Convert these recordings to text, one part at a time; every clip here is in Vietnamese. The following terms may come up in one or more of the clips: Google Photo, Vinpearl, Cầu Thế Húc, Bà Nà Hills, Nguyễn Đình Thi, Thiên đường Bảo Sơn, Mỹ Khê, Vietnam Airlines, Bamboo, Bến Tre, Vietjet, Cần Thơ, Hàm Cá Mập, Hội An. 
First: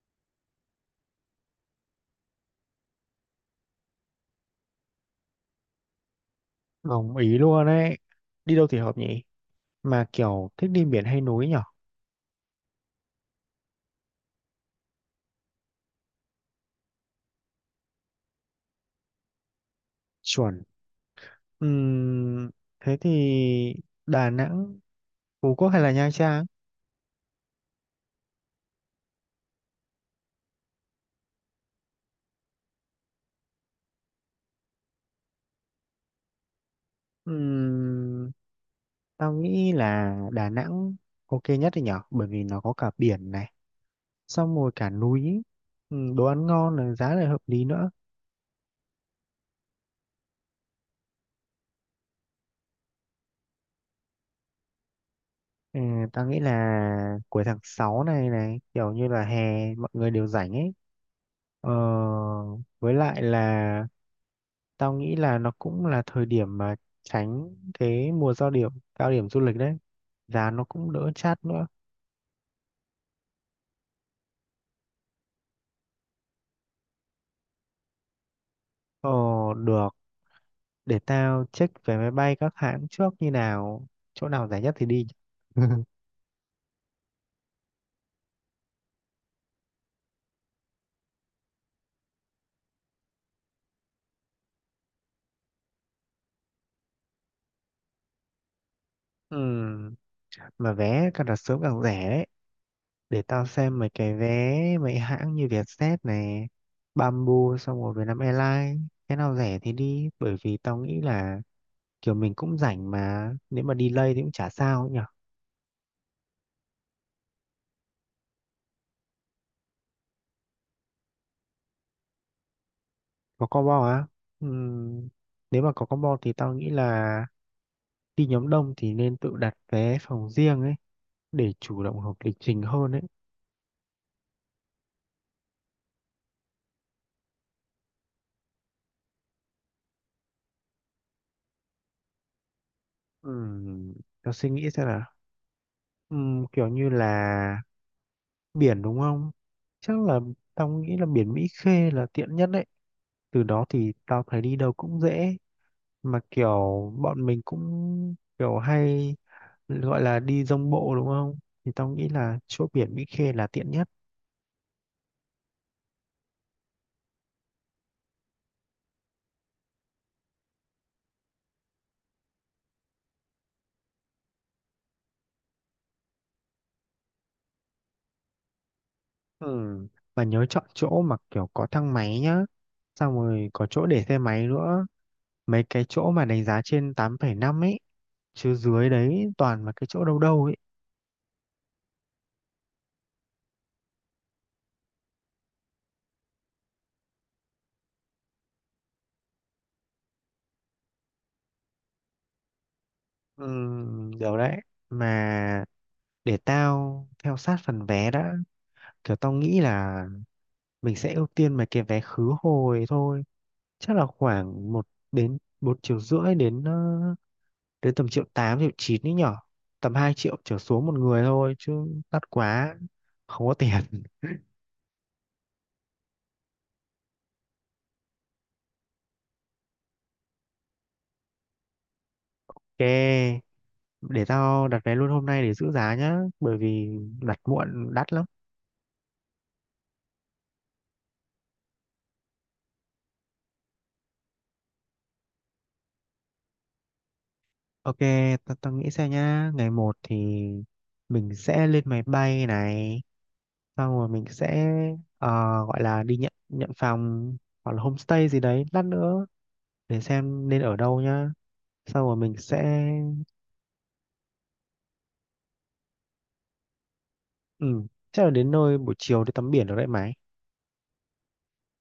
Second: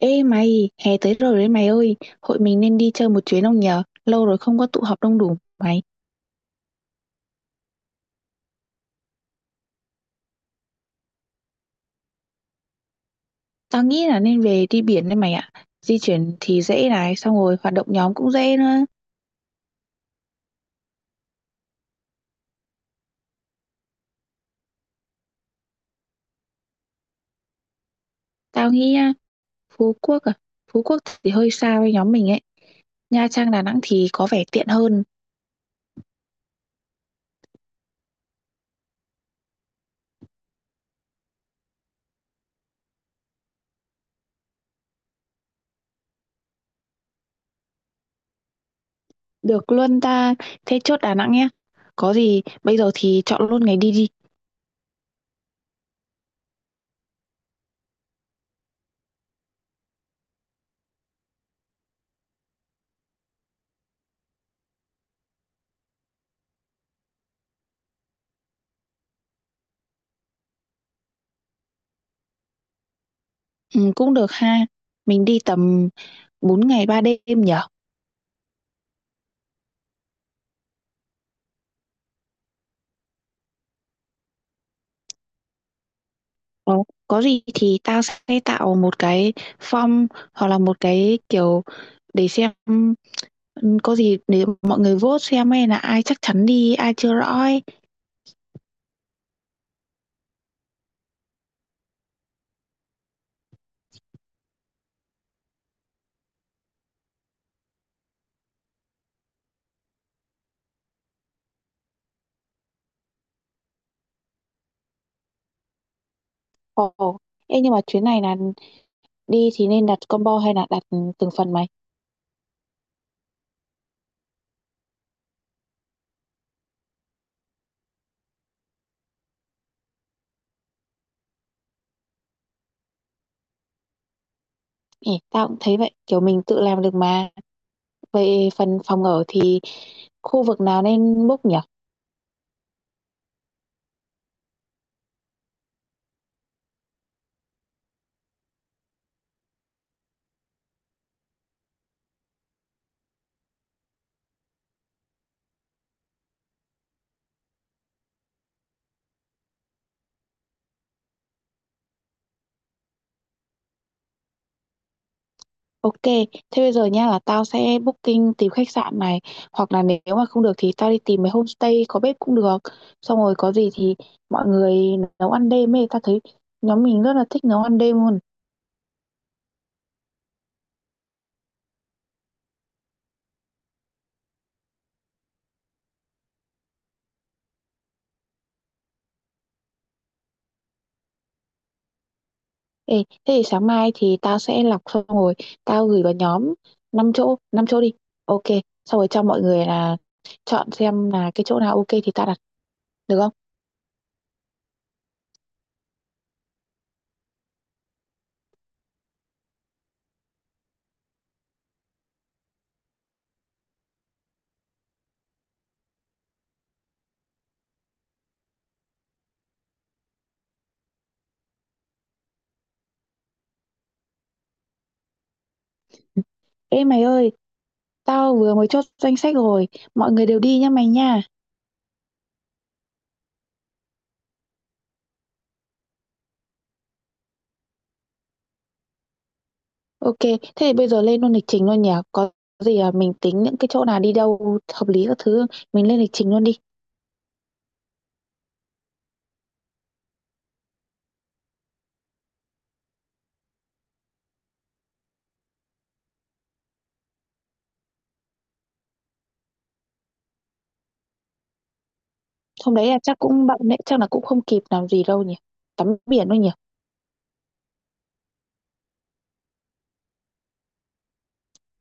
Ê mày, hè tới rồi đấy mày ơi, hội mình nên đi chơi một chuyến không nhờ? Lâu rồi không có tụ họp đông đủ mày. Đồng ý luôn ấy. Đi đâu thì hợp nhỉ? Mà kiểu thích đi biển hay núi nhở? Tao nghĩ là nên về đi biển đấy mày ạ. Di chuyển thì dễ này, xong rồi hoạt động nhóm cũng dễ nữa. Chuẩn. Ừm, Thế thì Đà Nẵng, Phú Quốc hay là Nha Trang? Tao nghĩ á, Phú Quốc à, Phú Quốc thì hơi xa với nhóm mình ấy. Nha Trang, Đà Nẵng thì có vẻ tiện hơn. Ừm, Tao nghĩ là Đà Nẵng ok nhất thì nhở? Bởi vì nó có cả biển này, xong rồi cả núi, đồ ăn ngon này, giá lại hợp lý nữa. Được luôn ta, thế chốt Đà Nẵng nhé. Có gì, bây giờ thì chọn luôn ngày đi đi. Ừ, tao nghĩ là cuối tháng 6 này này, kiểu như là hè mọi người đều rảnh ấy. Ờ, với lại là tao nghĩ là nó cũng là thời điểm mà tránh cái mùa cao điểm du lịch đấy. Giá nó cũng đỡ chát nữa. Ừ, cũng được ha, mình đi tầm 4 ngày 3 đêm nhở? Ờ, được. Để tao check vé máy bay các hãng trước như nào. Chỗ nào rẻ nhất thì đi. Ờ, có gì thì tao sẽ tạo một cái form hoặc là một cái kiểu để xem ừ, có gì để mọi người vote xem hay là ai chắc chắn đi ai chưa rõ ấy. Ừm, Mà vé càng đặt sớm càng rẻ đấy. Để tao xem mấy cái vé mấy hãng như Vietjet này, Bamboo xong rồi Vietnam Airlines. Cái nào rẻ thì đi. Bởi vì tao nghĩ là kiểu mình cũng rảnh mà. Nếu mà delay thì cũng chả sao. Ồ, ê, nhưng mà chuyến này là đi thì nên đặt combo hay là đặt từng phần mày? Có combo á? Ừm, Nếu mà có combo thì tao nghĩ là đi nhóm đông thì nên tự đặt vé phòng riêng ấy để chủ động hợp lịch trình hơn ấy. Ê, tao cũng thấy vậy, kiểu mình tự làm được mà. Về phần phòng ở thì khu vực nào nên book nhỉ? Ừm, Tao suy nghĩ xem nào. Kiểu như là biển đúng không? Chắc là tao nghĩ là biển Mỹ Khê là tiện nhất đấy. Từ đó thì tao thấy đi đâu cũng dễ. Mà kiểu bọn mình cũng kiểu hay gọi là đi dông bộ đúng không? Thì tao nghĩ là chỗ biển Mỹ Khê là tiện nhất. Ok, thế bây giờ nha là tao sẽ booking tìm khách sạn này hoặc là nếu mà không được thì tao đi tìm mấy homestay có bếp cũng được. Xong rồi có gì thì mọi người nấu ăn đêm ấy, tao thấy nhóm mình rất là thích nấu ăn đêm luôn. Ừ, và nhớ chọn chỗ mà kiểu có thang máy nhá. Xong rồi có chỗ để xe máy nữa. Mấy cái chỗ mà đánh giá trên 8,5 ấy. Chứ dưới đấy toàn là cái chỗ đâu đâu ấy. Ê, thế thì sáng mai thì tao sẽ lọc xong rồi tao gửi vào nhóm 5 chỗ đi. Ok, xong rồi cho mọi người là chọn xem là cái chỗ nào ok thì tao đặt được không? Ừ, điều đấy. Mà để tao theo sát phần vé đã. Kiểu tao nghĩ là mình sẽ ưu tiên mấy cái vé khứ hồi thôi. Chắc là khoảng một đến 1,5 triệu đến đến tầm triệu 8 triệu 9 ấy nhở. Tầm 2 triệu trở xuống một người thôi. Chứ đắt quá. Không có tiền. Ê mày ơi, tao vừa mới chốt danh sách rồi, mọi người đều đi nhá mày nha. Ok, để tao đặt vé luôn hôm nay để giữ giá nhá, bởi vì đặt muộn đắt lắm. OK, thế thì bây giờ lên luôn lịch trình luôn nhỉ? Có gì, à, mình tính những cái chỗ nào đi đâu hợp lý các thứ, mình lên lịch trình luôn đi. Ok, tao tao nghĩ xem nhá, ngày một thì mình sẽ lên máy bay này, xong rồi mình sẽ ờ, gọi là đi nhận nhận phòng hoặc là homestay gì đấy lát nữa để xem nên ở đâu nhá. Xong rồi mình Hôm sẽ đấy là chắc cũng bận đấy, chắc là cũng không kịp làm gì đâu nhỉ? Tắm biển thôi nhỉ? ừ, chắc là đến nơi buổi chiều đi tắm biển được đấy mà.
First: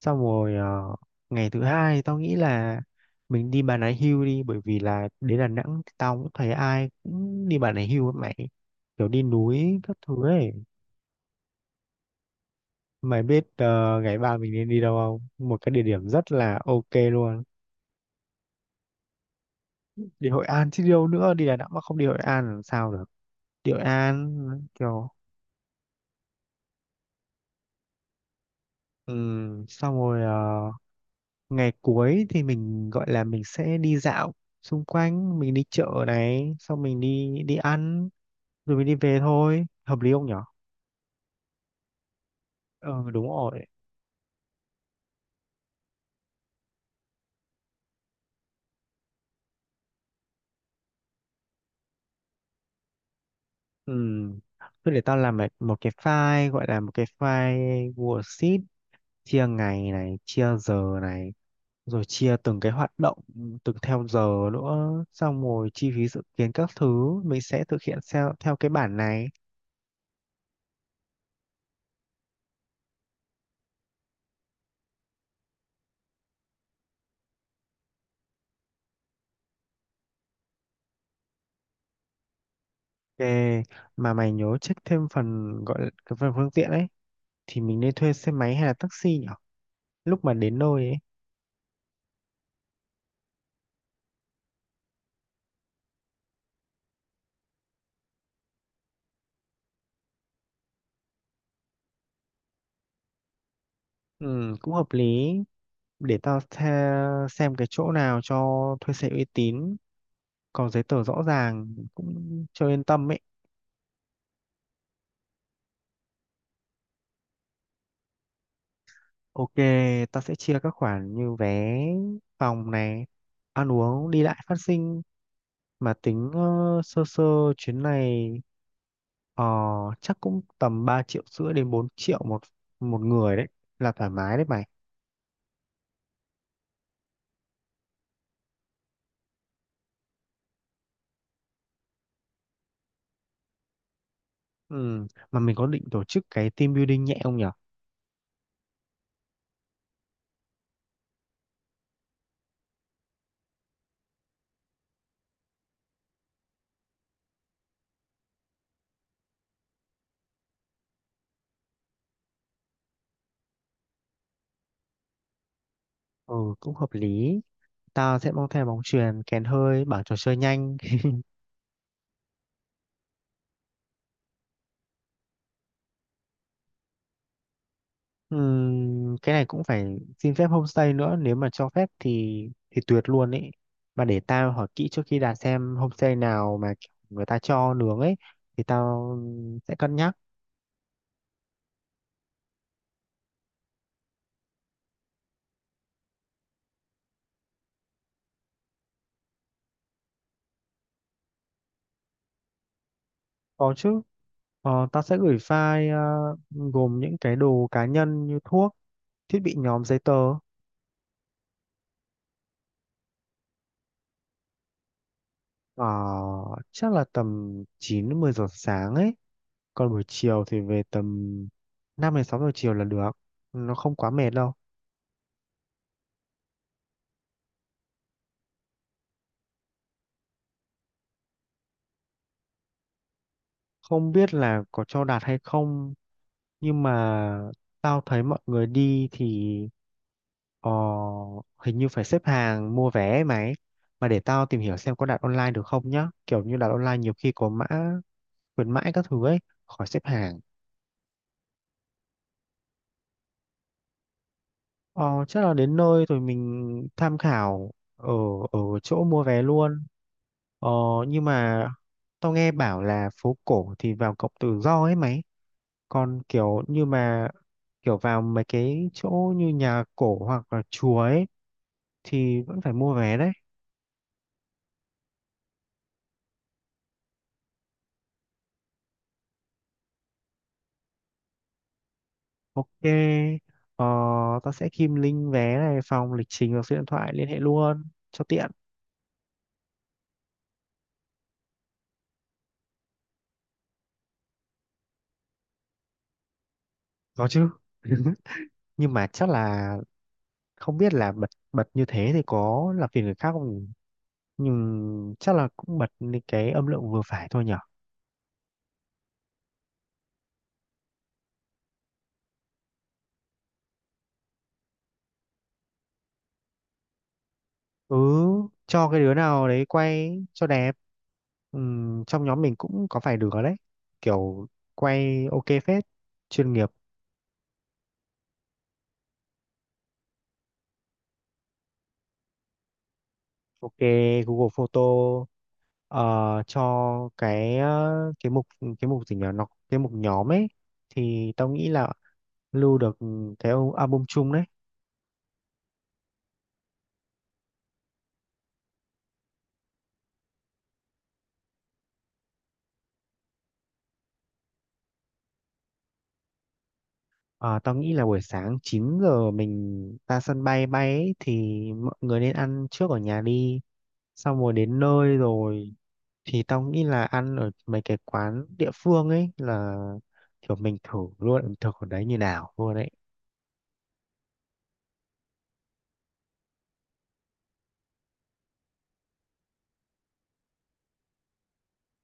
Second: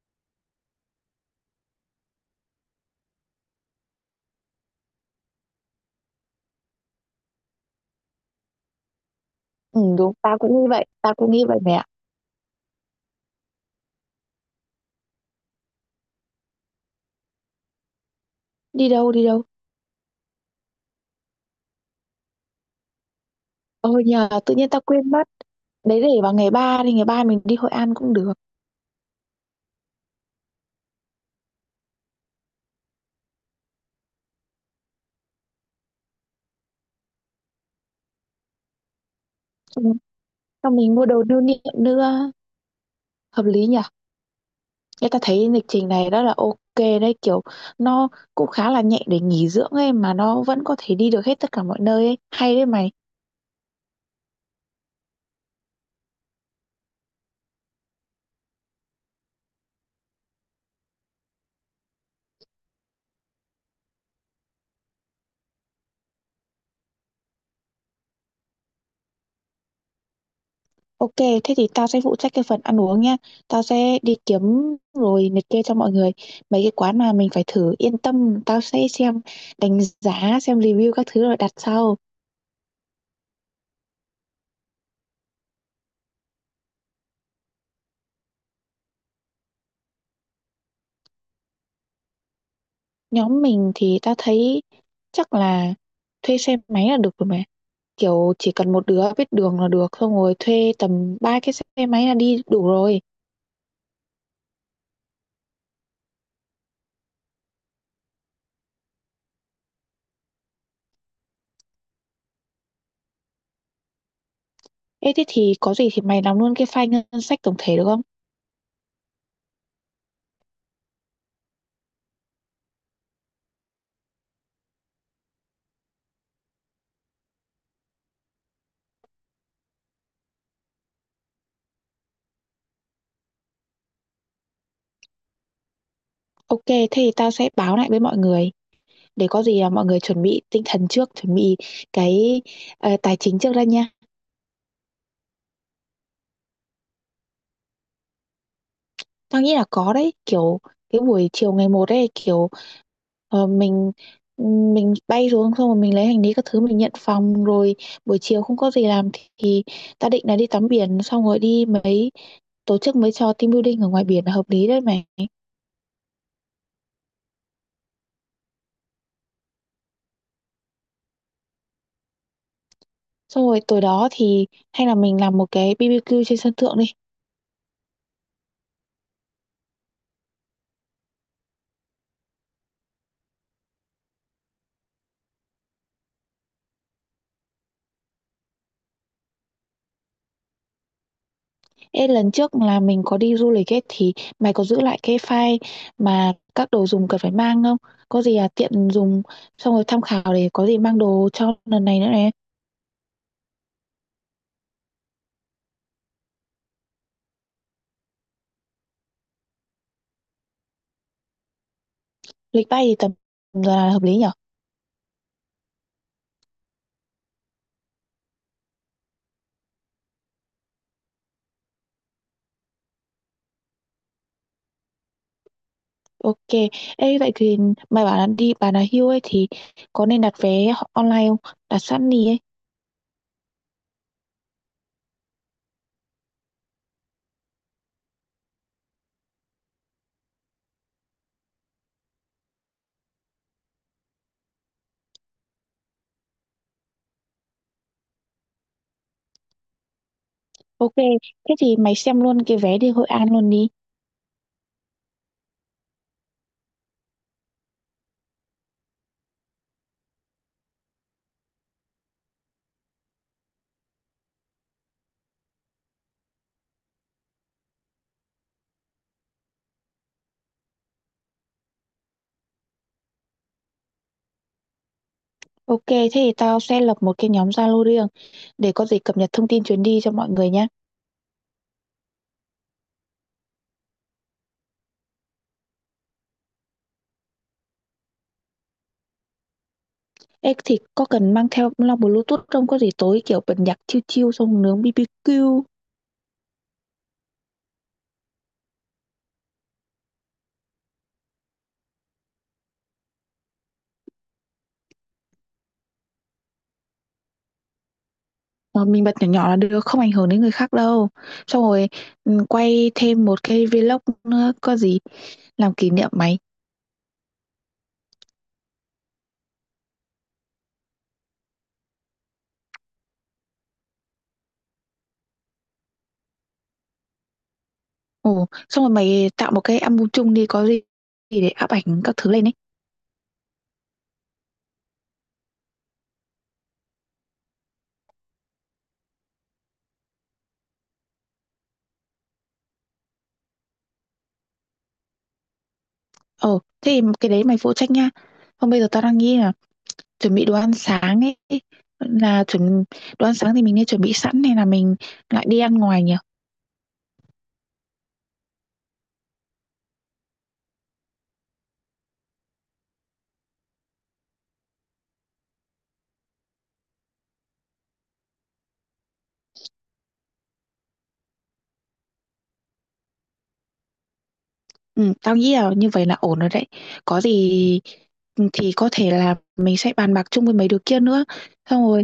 Xong rồi ngày thứ hai tao nghĩ là mình đi Bà Nà Hills đi, bởi vì là đến Đà Nẵng thì tao cũng thấy ai cũng đi Bà Nà Hills ấy mày, kiểu đi núi Ừ, các đúng, thứ tao ấy. cũng nghĩ vậy, mẹ Mày biết ngày ba mình nên đi đâu không, một cái địa điểm rất là ok luôn. Đi đâu, đi đâu? Đi Hội An chứ đi đâu nữa, đi Đà Nẵng mà không đi Hội An làm sao được. Đi Hội Ôi nhờ, An tự nhiên tao kiểu quên mất. Đấy để vào ngày 3 đi, ngày 3 mình đi Hội An cũng được. Xong rồi ngày cuối thì mình gọi là mình sẽ đi dạo xung quanh, mình đi chợ này xong mình đi đi ăn rồi mình đi về thôi, Ừ, hợp lý không nhở? xong mình mua đồ lưu niệm nữa, Ờ đúng hợp rồi. lý nhỉ? Người ta thấy lịch trình này rất là ok đấy, kiểu nó cũng khá là nhẹ để nghỉ dưỡng ấy mà nó vẫn có thể đi được hết tất cả mọi nơi ấy. Hay đấy mày. Ừ, thôi để tao làm một một cái file gọi là một cái file worksheet, chia ngày này chia giờ này rồi chia từng cái hoạt động từng theo giờ nữa, xong rồi chi phí dự kiến các thứ mình sẽ thực hiện theo theo cái bản này. Ok, thế thì tao sẽ phụ trách cái phần ăn uống nha. Tao sẽ đi kiếm rồi liệt kê cho mọi người mấy cái quán mà mình phải thử. Yên tâm, tao sẽ xem đánh giá, xem review các thứ rồi đặt sau. Ok, mà mày nhớ check thêm phần gọi là cái phần phương tiện ấy thì mình nên thuê xe máy hay là taxi nhở, lúc mà đến nơi ấy. Nhóm mình thì tao thấy chắc là thuê xe máy là được rồi mà. Kiểu chỉ cần một đứa biết đường là được, xong rồi thuê tầm ba cái xe máy là đi đủ rồi. Ừ, cũng hợp lý. Để tao xem cái chỗ nào cho thuê xe uy tín, có giấy tờ rõ ràng cũng cho yên tâm ấy. Ê thế thì có gì thì mày làm luôn cái file ngân sách tổng thể được không? Ok, tao sẽ chia các khoản như vé, phòng này, ăn uống, đi lại, phát sinh, mà tính sơ sơ chuyến này ờ, chắc cũng tầm 3,5 triệu đến 4 triệu một một người đấy, là thoải mái đấy mày. Ok, thế thì tao sẽ báo lại với mọi người để có gì là mọi người chuẩn bị tinh thần trước, chuẩn bị cái tài chính trước ra nha. Ừ. Mà mình có định tổ chức cái team building nhẹ không nhở? Tao nghĩ là có đấy, kiểu cái buổi chiều ngày một ấy kiểu ờ, mình mình bay xuống xong rồi mình lấy hành lý các thứ mình nhận phòng rồi buổi chiều không có gì làm thì tao định là đi tắm biển xong rồi đi mấy tổ chức mấy trò team building ở ngoài biển là hợp lý đấy mày. Ừ, cũng hợp lý. Tao sẽ mang theo bóng chuyền, kèn hơi, bảng trò chơi nhanh. Xong rồi tối đó thì hay là mình làm một cái BBQ trên sân thượng đi. Cái này cũng phải xin phép homestay nữa, nếu mà cho phép thì tuyệt luôn ấy, mà để tao hỏi kỹ trước khi đặt xem homestay nào mà người ta cho nướng ấy thì tao sẽ cân nhắc. Ê, lần trước là mình có đi du lịch ấy thì mày có giữ lại cái file mà các đồ dùng cần phải mang không? Có gì à tiện dùng xong rồi tham khảo để có gì mang đồ cho lần này nữa này. Có chứ. Tao sẽ gửi file gồm những cái đồ cá nhân như thuốc, thiết bị nhóm, giấy tờ. Lịch bay thì tầm giờ là hợp lý nhở? ờ, Chắc là tầm 9 đến 10 giờ sáng ấy, còn buổi chiều thì về tầm 5 đến 6 giờ chiều là được, nó không quá mệt đâu. Ok. Ê, vậy thì mày bảo là đi Bà Nà Hills ấy thì có nên đặt vé online không? Đặt sẵn đi ấy. Không biết là có cho đạt hay không, nhưng mà tao thấy mọi người đi thì ờ, hình như phải xếp hàng mua vé ấy mày, mà để tao tìm hiểu xem có đặt online được không nhá, kiểu như đặt online nhiều khi có mã khuyến mãi các thứ ấy, khỏi xếp hàng. Ok. Thế thì mày xem luôn cái vé đi Hội An luôn đi. Ờ, chắc là đến nơi rồi mình tham khảo ở ở chỗ mua vé luôn. Ờ, nhưng mà tao nghe bảo là phố cổ thì vào cổng tự do ấy mày. Còn kiểu như mà kiểu vào mấy cái chỗ như nhà cổ hoặc là chùa ấy thì vẫn phải mua vé đấy. Ok, thế thì tao sẽ lập một cái nhóm Zalo riêng để có gì cập nhật thông tin chuyến đi cho mọi người nhé. Ok, ờ, tao sẽ kim link vé này, phòng, lịch trình và số điện thoại liên hệ luôn cho tiện. Ê, thì có cần mang theo loa Bluetooth không? Có gì tối kiểu bật nhạc chill chill xong nướng BBQ Có chứ. Nhưng mà chắc là không biết là bật bật như thế thì có làm phiền người khác không nhỉ? Nhưng chắc là cũng bật lên cái âm lượng vừa phải thôi nhở. mà mình bật nhỏ nhỏ là được, không ảnh hưởng đến người khác đâu. Xong rồi ừ, quay thêm một cái vlog nữa, có gì làm kỷ niệm mày. ừ cho cái đứa nào đấy quay cho đẹp. Trong nhóm mình cũng có vài đứa đấy, kiểu quay ok phết, chuyên nghiệp. Ồ, xong rồi mày tạo một cái album chung đi, có gì để áp ảnh các thứ lên ấy. Ok, Google Photo ờ, cho cái cái mục gì nhỉ, nó cái mục nhóm ấy thì tao nghĩ là lưu được cái album chung đấy. Ồ, thế thì cái đấy mày phụ trách nha. Không bây giờ tao đang nghĩ là chuẩn bị đồ ăn sáng ấy là chuẩn đồ ăn sáng thì mình nên chuẩn bị sẵn hay là mình lại đi ăn ngoài nhỉ? Ờ, tao nghĩ là buổi sáng 9 giờ mình ra sân bay bay ấy, thì mọi người nên ăn trước ở nhà đi. Xong rồi đến nơi rồi thì tao nghĩ là ăn ở mấy cái quán địa phương ấy, là kiểu mình thử luôn ẩm thực ở đấy như nào luôn đấy. Ừ, tao nghĩ là như vậy là ổn rồi đấy, có gì ừ, thì có thể là mình sẽ bàn bạc chung với mấy đứa kia nữa, xong rồi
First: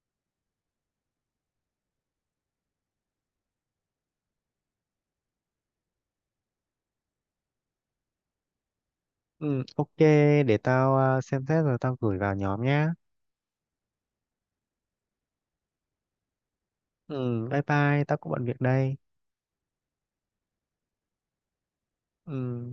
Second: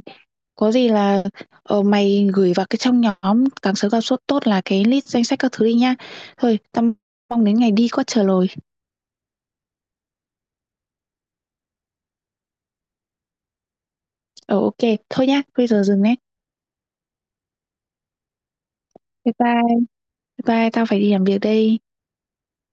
có gì là mày gửi vào cái trong nhóm càng sớm càng tốt tốt là cái list danh sách các thứ đi nha. Thôi tao mong đến ngày đi có chờ lồi. Ừ, ok, để tao xem xét rồi tao gửi vào nhóm nhá. Ờ ok, thôi nhá bây giờ dừng đấy. Ừ, bye bye, tao cũng bận việc đây. Bye bye, bye bye, tao phải đi làm việc đây. Ừ.